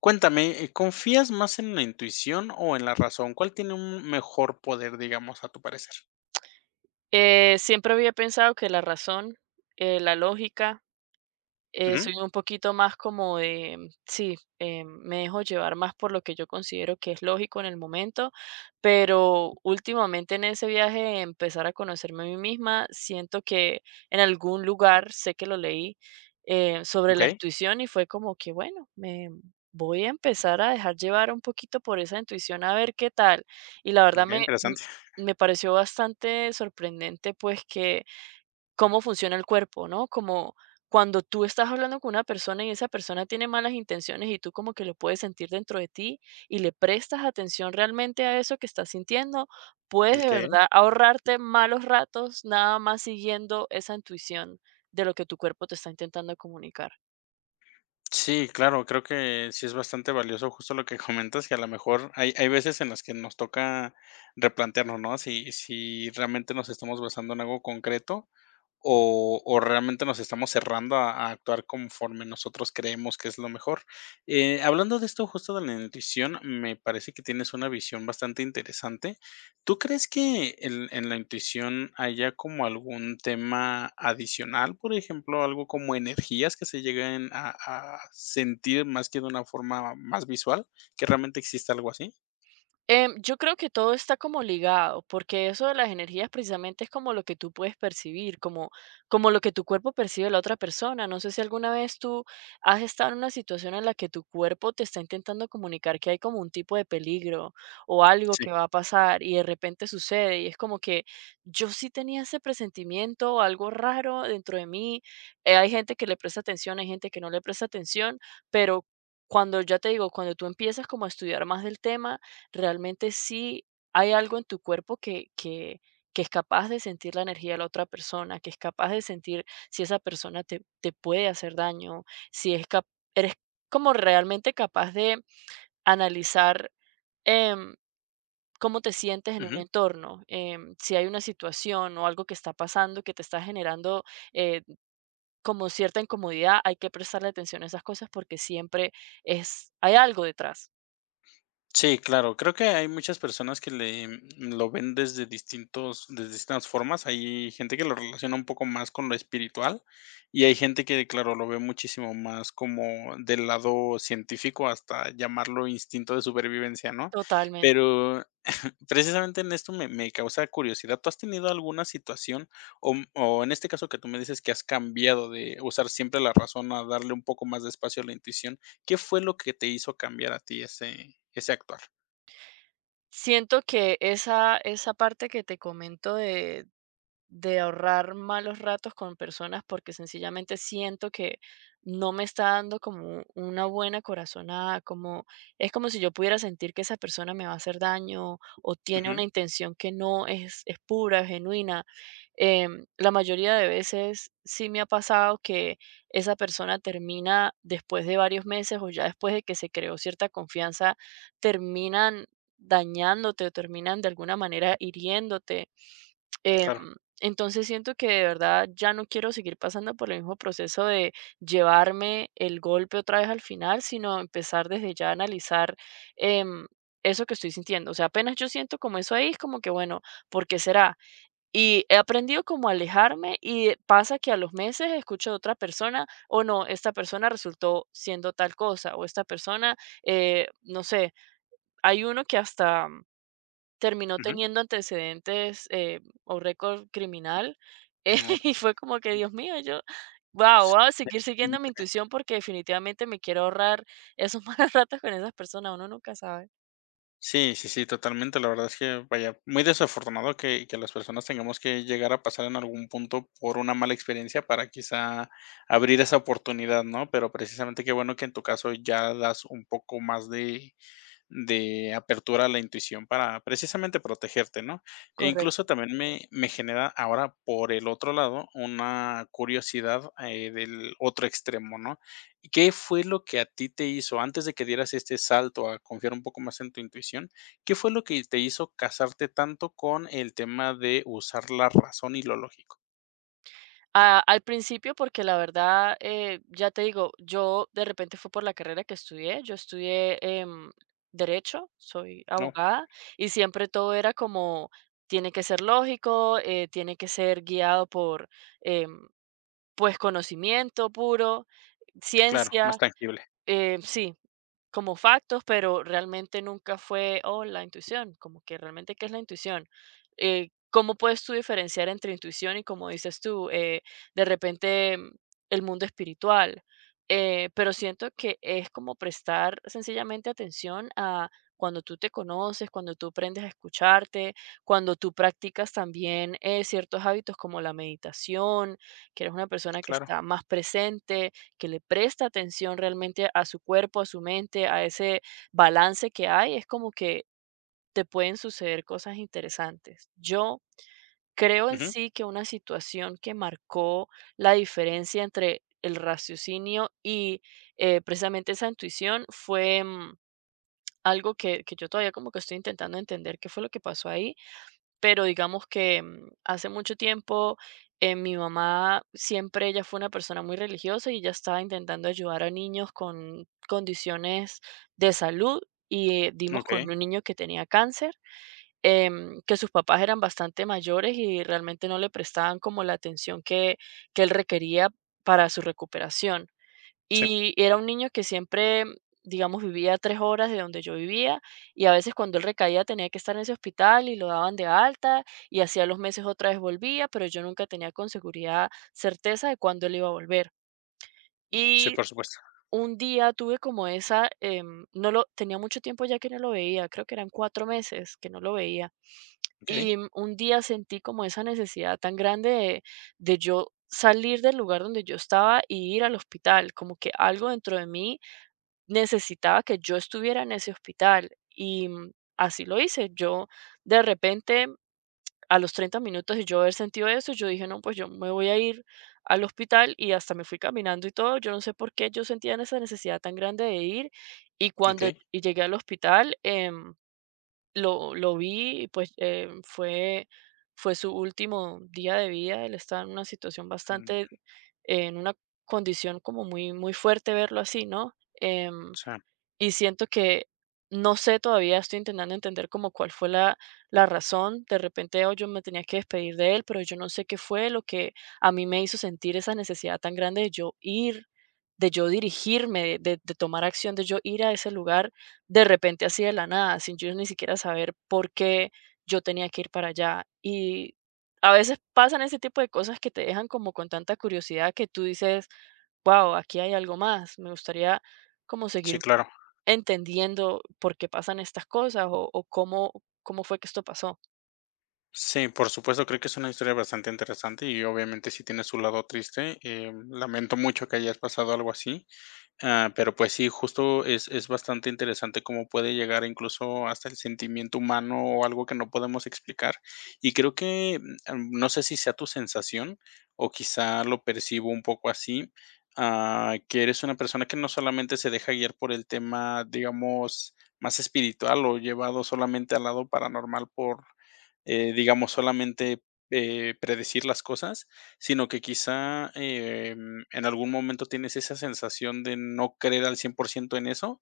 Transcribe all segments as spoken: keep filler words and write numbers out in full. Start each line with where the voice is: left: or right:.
left: Cuéntame, eh, ¿confías más en la intuición o en la razón? ¿Cuál tiene un mejor poder, digamos, a tu parecer?
right: Eh, siempre había pensado que la razón, eh, la lógica, eh,
left: Ujú.
right: soy un poquito más como de, mm, sí, eh, me dejo llevar más por lo que yo considero que es lógico en el momento, pero últimamente en ese viaje de empezar a conocerme a mí misma, siento que en algún lugar, sé que lo leí, eh, sobre la
left: Okey.
right: intuición y fue como que, bueno, me voy a empezar a dejar llevar un poquito por esa intuición a ver qué tal. Y la verdad
left: Okey,
right: me,
left: interesante.
right: me pareció bastante sorprendente pues que cómo funciona el cuerpo, ¿no? Como cuando tú estás hablando con una persona y esa persona tiene malas intenciones y tú como que lo puedes sentir dentro de ti y le prestas atención realmente a eso que estás sintiendo, puedes de
left: Okay.
right: verdad ahorrarte malos ratos nada más siguiendo esa intuición de lo que tu cuerpo te está intentando comunicar.
left: Sí, claro, creo que sí es bastante valioso justo lo que comentas, que a lo mejor hay hay veces en las que nos toca replantearnos, ¿no? Si si realmente nos estamos basando en algo concreto o o realmente nos estamos cerrando a a actuar conforme nosotros creemos que es lo mejor. Eh, hablando de esto justo de la intuición, me parece que tienes una visión bastante interesante. ¿Tú crees que en en la intuición haya como algún tema adicional? Por ejemplo, algo como energías que se lleguen a a sentir más que de una forma más visual, ¿que realmente exista algo así?
right: Em, yo creo que todo está como ligado, porque eso de las energías precisamente es como lo que tú puedes percibir, como, como lo que tu cuerpo percibe de la otra persona. No sé si alguna vez tú has estado en una situación en la que tu cuerpo te está intentando comunicar que hay como un tipo de peligro o algo
left: Sí.
right: que va a pasar y de repente sucede y es como que yo sí tenía ese presentimiento o algo raro dentro de mí. Eh, hay gente que le presta atención, hay gente que no le presta atención, pero... cuando ya te digo, cuando tú empiezas como a estudiar más del tema, realmente sí hay algo en tu cuerpo que, que, que es capaz de sentir la energía de la otra persona, que es capaz de sentir si esa persona te, te puede hacer daño, si es cap- eres como realmente capaz de analizar em, cómo te sientes en un entorno, em, si hay una situación o algo que está pasando que te está generando eh, como cierta incomodidad, hay que prestarle atención a esas cosas porque siempre es, hay algo detrás.
left: Sí, claro, creo que hay muchas personas que le mm, lo ven desde distintos desde distintas formas. Hay gente que lo relaciona un poco más con lo espiritual, y hay gente que, claro, lo ve muchísimo más como del lado científico, hasta llamarlo instinto de supervivencia, ¿no?
right: Totalmente.
left: Pero precisamente en esto me me causa curiosidad, ¿tú has tenido alguna situación, o mm, o en este caso que tú me dices que has cambiado de usar siempre la razón a darle un poco más de espacio a la intuición? ¿Qué fue lo que te hizo cambiar a ti ese ese actuar?
right: Siento que esa esa parte que te comento de de ahorrar malos ratos con personas porque sencillamente siento que no me está dando como una buena corazonada, como es como si yo pudiera sentir que esa persona me va a hacer daño o tiene
left: Ujú.
right: una intención que no es, es pura, genuina. Em, la mayoría de veces sí me ha pasado que esa persona termina después de varios meses o ya después de que se creó cierta confianza, terminan dañándote o terminan de alguna manera hiriéndote. Em,
left: Claro.
right: entonces siento que de verdad ya no quiero seguir pasando por el mismo proceso de llevarme el golpe otra vez al final, sino empezar desde ya a analizar em, eso que estoy sintiendo. O sea, apenas yo siento como eso ahí, es como que bueno, ¿por qué será? Y he aprendido como a alejarme y pasa que a los meses escucho de otra persona o no, esta persona resultó siendo tal cosa o esta persona, eh, no sé, hay uno que hasta terminó
left: Ujú.
right: teniendo antecedentes, eh, o récord criminal, eh,
left: No.
right: y fue como que, Dios mío, yo, guau, voy a
left: Sí,
right: seguir siguiendo mi intuición porque definitivamente me quiero ahorrar esos malos ratos con esas personas, uno nunca sabe.
left: sí, sí, sí, totalmente. La verdad es que, vaya, muy desafortunado que que las personas tengamos que llegar a pasar en algún punto por una mala experiencia para quizá abrir esa oportunidad, ¿no? Pero precisamente qué bueno que en tu caso ya das un poco más de de apertura a la intuición para precisamente protegerte, ¿no? E incluso
right: Correcto.
left: también me me genera ahora, por el otro lado, una curiosidad, eh, del otro extremo, ¿no? ¿Qué fue lo que a ti te hizo, antes de que dieras este salto a confiar un poco más en tu intuición, qué fue lo que te hizo casarte tanto con el tema de usar la razón y lo lógico?
right: A al principio, porque la verdad, eh, ya te digo, yo de repente fue por la carrera que estudié, yo estudié, em, derecho, soy
left: No,
right: abogada, y siempre todo era como, tiene que ser lógico, eh, tiene que ser guiado por, em pues, conocimiento puro,
left: claro, más
right: ciencia,
left: tangible.
right: eh, sí, como factos, pero realmente nunca fue, oh, la intuición, como que realmente, ¿qué es la intuición? Eh, ¿Cómo puedes tú diferenciar entre intuición y, como dices tú, eh, de repente mm, el mundo espiritual? Eh, pero siento que es como prestar sencillamente atención a cuando tú te conoces, cuando tú aprendes a escucharte, cuando tú practicas también eh, ciertos hábitos como la meditación, que eres una persona que
left: Claro.
right: está más presente, que le presta atención realmente a su cuerpo, a su mente, a ese balance que hay, es como que te pueden suceder cosas interesantes. Yo creo en
left: Ujú,
right: sí que una situación que marcó la diferencia entre el raciocinio y eh, precisamente esa intuición fue mm, algo que, que yo todavía como que estoy intentando entender qué fue lo que pasó ahí, pero digamos que, mm, hace mucho tiempo, eh, mi mamá siempre ella fue una persona muy religiosa y ella estaba intentando ayudar a niños con condiciones de salud, y, eh, dimos con
left: okey,
right: un niño que tenía cáncer, em, que sus papás eran bastante mayores y realmente no le prestaban como la atención que que él requería para su recuperación.
left: sí,
right: Y era un niño que siempre, digamos, vivía a tres horas de donde yo vivía, y a veces cuando él recaía tenía que estar en ese hospital y lo daban de alta, y hacía los meses otra vez volvía, pero yo nunca tenía con seguridad certeza de cuándo él iba a volver.
left: sí,
right: Y
left: por supuesto.
right: un día tuve como esa, em, no lo tenía mucho tiempo ya que no lo veía, creo que eran cuatro meses que no lo veía.
left: Okey,
right: Y mm, un día sentí como esa necesidad tan grande de de yo salir del lugar donde yo estaba y ir al hospital, como que algo dentro de mí necesitaba que yo estuviera en ese hospital y mm, así lo hice. Yo de repente, a los treinta minutos de yo haber sentido eso, yo dije, no, pues yo me voy a ir al hospital y hasta me fui caminando y todo. Yo no sé por qué yo sentía esa necesidad tan grande de ir y cuando
left: okey,
right: y llegué al hospital, em, lo, lo vi y pues em, fue, fue su último día de vida. Él estaba en una situación
left: mm,
right: bastante, en una condición como muy, muy fuerte verlo así, ¿no? Em,
left: sí,
right: y siento que no sé todavía, estoy intentando entender como cuál fue la, la razón. De repente, oh, yo me tenía que despedir de él, pero yo no sé qué fue lo que a mí me hizo sentir esa necesidad tan grande de yo ir, de yo dirigirme, de, de tomar acción, de yo ir a ese lugar de repente así de la nada, sin yo ni siquiera saber por qué yo tenía que ir para allá. Y a veces pasan ese tipo de cosas que te dejan como con tanta curiosidad que tú dices, wow, aquí hay algo más, me gustaría como
left: sí,
right: seguir
left: claro.
right: entendiendo por qué pasan estas cosas o o cómo cómo fue que esto pasó.
left: Sí, por supuesto, creo que es una historia bastante interesante y obviamente sí tiene su lado triste. Em, lamento mucho que hayas pasado algo así. Ah, pero pues sí, justo es es bastante interesante cómo puede llegar incluso hasta el sentimiento humano o algo que no podemos explicar. Y creo que, mm, no sé si sea tu sensación o quizá lo percibo un poco así, ah, que eres una persona que no solamente se deja guiar por el tema, digamos, más espiritual o llevado solamente al lado paranormal por, eh, digamos, solamente, eh, predecir las cosas, sino que quizá, em, en algún momento tienes esa sensación de no creer al cien por ciento en eso,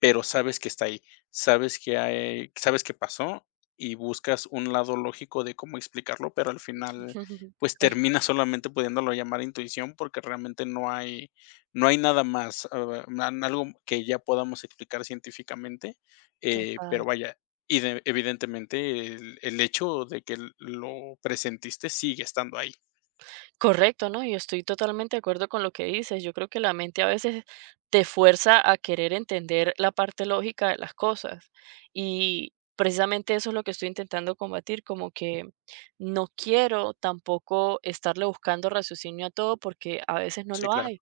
left: pero sabes que está ahí, sabes que hay sabes que pasó y buscas un lado lógico de cómo explicarlo, pero al final, pues,
right: Cor
left: termina solamente pudiéndolo llamar intuición, porque realmente no hay no hay nada más, ah, nan algo que ya podamos explicar científicamente, eh, pero
right: total.
left: vaya, y de evidentemente el el hecho de que lo presentiste sigue estando ahí.
right: Correcto, ¿no? Yo estoy totalmente de acuerdo con lo que dices. Yo creo que la mente a veces te fuerza a querer entender la parte lógica de las cosas. Y precisamente eso es lo que estoy intentando combatir, como que no quiero tampoco estarle buscando raciocinio a todo porque a veces no
left: Sí,
right: lo
left: claro.
right: hay.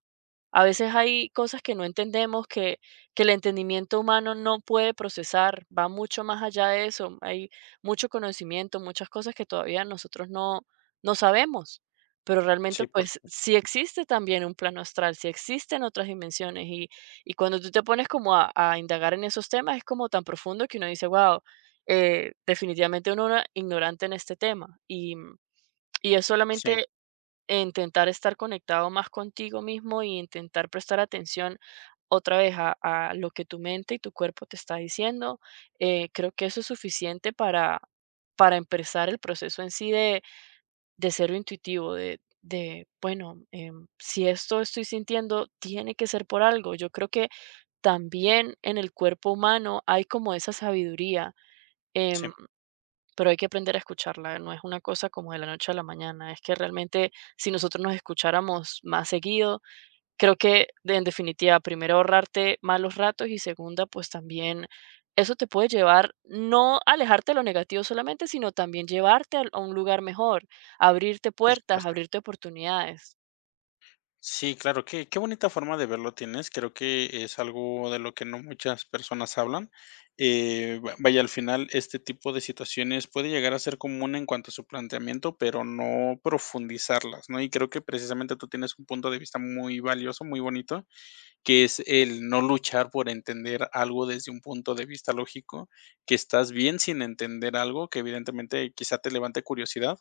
right: A veces hay cosas que no entendemos, que, que el entendimiento humano no puede procesar, va mucho más allá de eso. Hay mucho conocimiento, muchas cosas que todavía nosotros no, no sabemos, pero realmente
left: Sí, por
right: pues
left: supuesto.
right: sí existe también un plano astral, sí existen otras dimensiones y, y cuando tú te pones como a, a indagar en esos temas es como tan profundo que uno dice, wow, definitivamente uno era ignorante en este tema y, y es
left: Sí,
right: solamente e intentar estar conectado más contigo mismo y intentar prestar atención otra vez a, a lo que tu mente y tu cuerpo te está diciendo. Eh, creo que eso es suficiente para, para empezar el proceso en sí de, de ser intuitivo, de, de bueno, em, si esto estoy sintiendo, tiene que ser por algo. Yo creo que también en el cuerpo humano hay como esa sabiduría.
left: sí,
right: em, pero hay que aprender a escucharla, no es una cosa como de la noche a la mañana, es que realmente si nosotros nos escucháramos más seguido, creo que de- en definitiva, primero ahorrarte malos ratos y segunda, pues también eso te puede llevar no a alejarte de lo negativo solamente, sino también llevarte al- a un lugar mejor, abrirte
left: por
right: puertas,
left: supuesto.
right: abrirte oportunidades.
left: Sí, claro, qué qué bonita forma de verlo tienes. Creo que es algo de lo que no muchas personas hablan. Eh, va vaya, al final, este tipo de situaciones puede llegar a ser común en cuanto a su planteamiento, pero no profundizarlas, ¿no? Y creo que precisamente tú tienes un punto de vista muy valioso, muy bonito, que es el no luchar por entender algo desde un punto de vista lógico, que estás bien sin entender algo, que evidentemente quizá te levante curiosidad,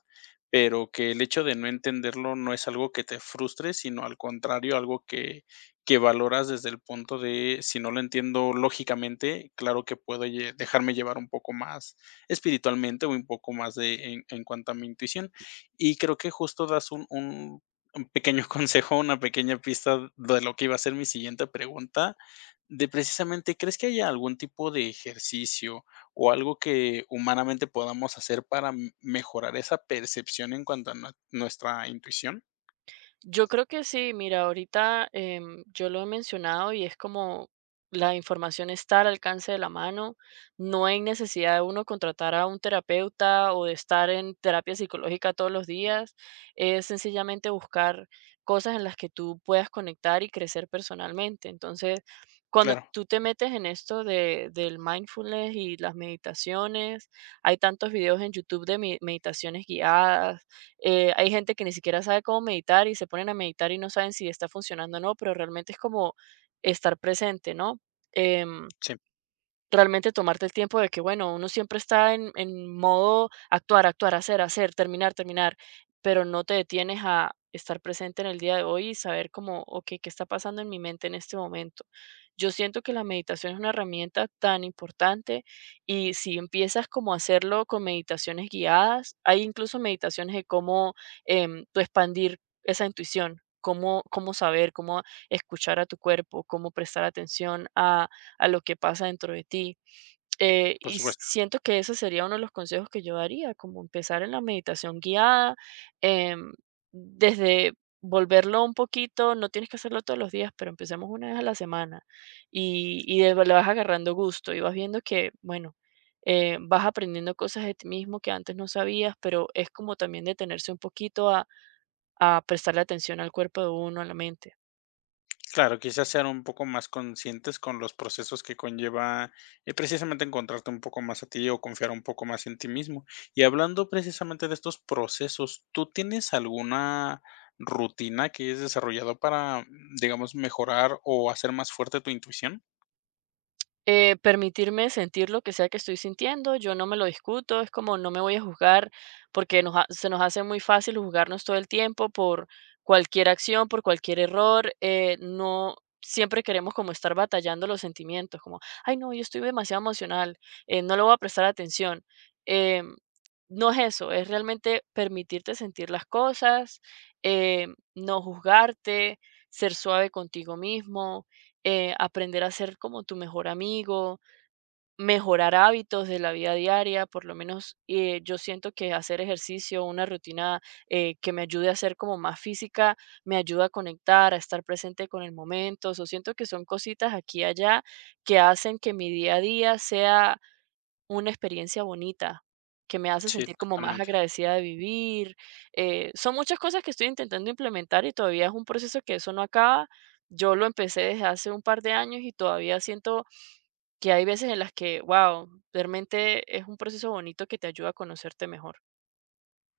left: pero que el hecho de no entenderlo no es algo que te frustre, sino al contrario, algo que, que valoras desde el punto de, si no lo entiendo lógicamente, claro que puedo lle- dejarme llevar un poco más espiritualmente o un poco más de, en, en cuanto a mi intuición. Y creo que justo das un, un un pequeño consejo, una pequeña pista de lo que iba a ser mi siguiente pregunta, de precisamente, ¿crees que haya algún tipo de ejercicio o algo que humanamente podamos hacer para m mejorar esa percepción en cuanto a nue nuestra intuición?
right: Yo creo que sí, mira, ahorita em, yo lo he mencionado y es como la información está al alcance de la mano, no hay necesidad de uno contratar a un terapeuta o de estar en terapia psicológica todos los días, es sencillamente buscar cosas en las que tú puedas conectar y crecer personalmente. Entonces, cuando
left: Claro,
right: tú te metes en esto de, del mindfulness y las meditaciones, hay tantos videos en YouTube de mi- meditaciones guiadas. Eh, hay gente que ni siquiera sabe cómo meditar y se ponen a meditar y no saben si está funcionando o no, pero realmente es como estar presente, ¿no? Em,
left: sí,
right: Realmente tomarte el tiempo de que, bueno, uno siempre está en en modo actuar, actuar, hacer, hacer, terminar, terminar, pero no te detienes a estar presente en el día de hoy y saber como, ok, ¿qué está pasando en mi mente en este momento? Yo siento que la meditación es una herramienta tan importante y si empiezas como a hacerlo con meditaciones guiadas, hay incluso meditaciones de cómo, em, tú expandir esa intuición, cómo cómo saber, cómo escuchar a tu cuerpo, cómo prestar atención a a lo que pasa dentro de ti. Eh,
left: por
right: y
left: supuesto.
right: siento que ese sería uno de los consejos que yo daría, como empezar en la meditación guiada, em, desde volverlo un poquito, no tienes que hacerlo todos los días, pero empecemos una vez a la semana y, y de- le vas agarrando gusto y vas viendo que, bueno, eh, vas aprendiendo cosas de ti mismo que antes no sabías, pero es como también detenerse un poquito a, a prestarle atención al cuerpo de uno, a la mente.
left: Claro, quizás ser un poco más conscientes con los procesos que conlleva, eh, precisamente encontrarte un poco más a ti o confiar un poco más en ti mismo. Y hablando precisamente de estos procesos, ¿tú tienes alguna rutina que hayas desarrollado para, digamos, mejorar o hacer más fuerte tu intuición?
right: Eh, permitirme sentir lo que sea que estoy sintiendo, yo no me lo discuto, es como no me voy a juzgar, porque nos ha- se nos hace muy fácil juzgarnos todo el tiempo por cualquier acción, por cualquier error, eh, no siempre queremos como estar batallando los sentimientos, como, ay no, yo estoy demasiado emocional, eh, no le voy a prestar atención. Eh, no es eso, es realmente permitirte sentir las cosas, eh, no juzgarte, ser suave contigo mismo, eh, aprender a ser como tu mejor amigo, mejorar hábitos de la vida diaria, por lo menos eh, yo siento que hacer ejercicio, una rutina eh, que me ayude a ser como más física, me ayuda a conectar, a estar presente con el momento, o siento que son cositas aquí y allá que hacen que mi día a día sea una experiencia bonita, que me hace
left: Sí,
right: sentir como más
left: totalmente.
right: agradecida de vivir. Eh, son muchas cosas que estoy intentando implementar y todavía es un proceso que eso no acaba. Yo lo empecé desde hace un par de años y todavía siento que hay veces en las que, wow, realmente es un proceso bonito que te ayuda a conocerte mejor.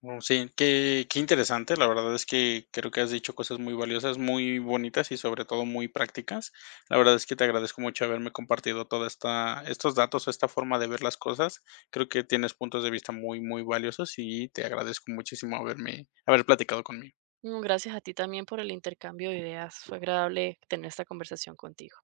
left: No, sí, qué qué interesante, la verdad es que creo que has dicho cosas muy valiosas, muy bonitas y sobre todo muy prácticas. La verdad es que te agradezco mucho haberme compartido toda esta estos datos, esta forma de ver las cosas. Creo que tienes puntos de vista muy, muy valiosos y te agradezco muchísimo haberme haber platicado conmigo.
right: Mm, gracias a ti también por el intercambio de ideas. Fue agradable tener esta conversación contigo.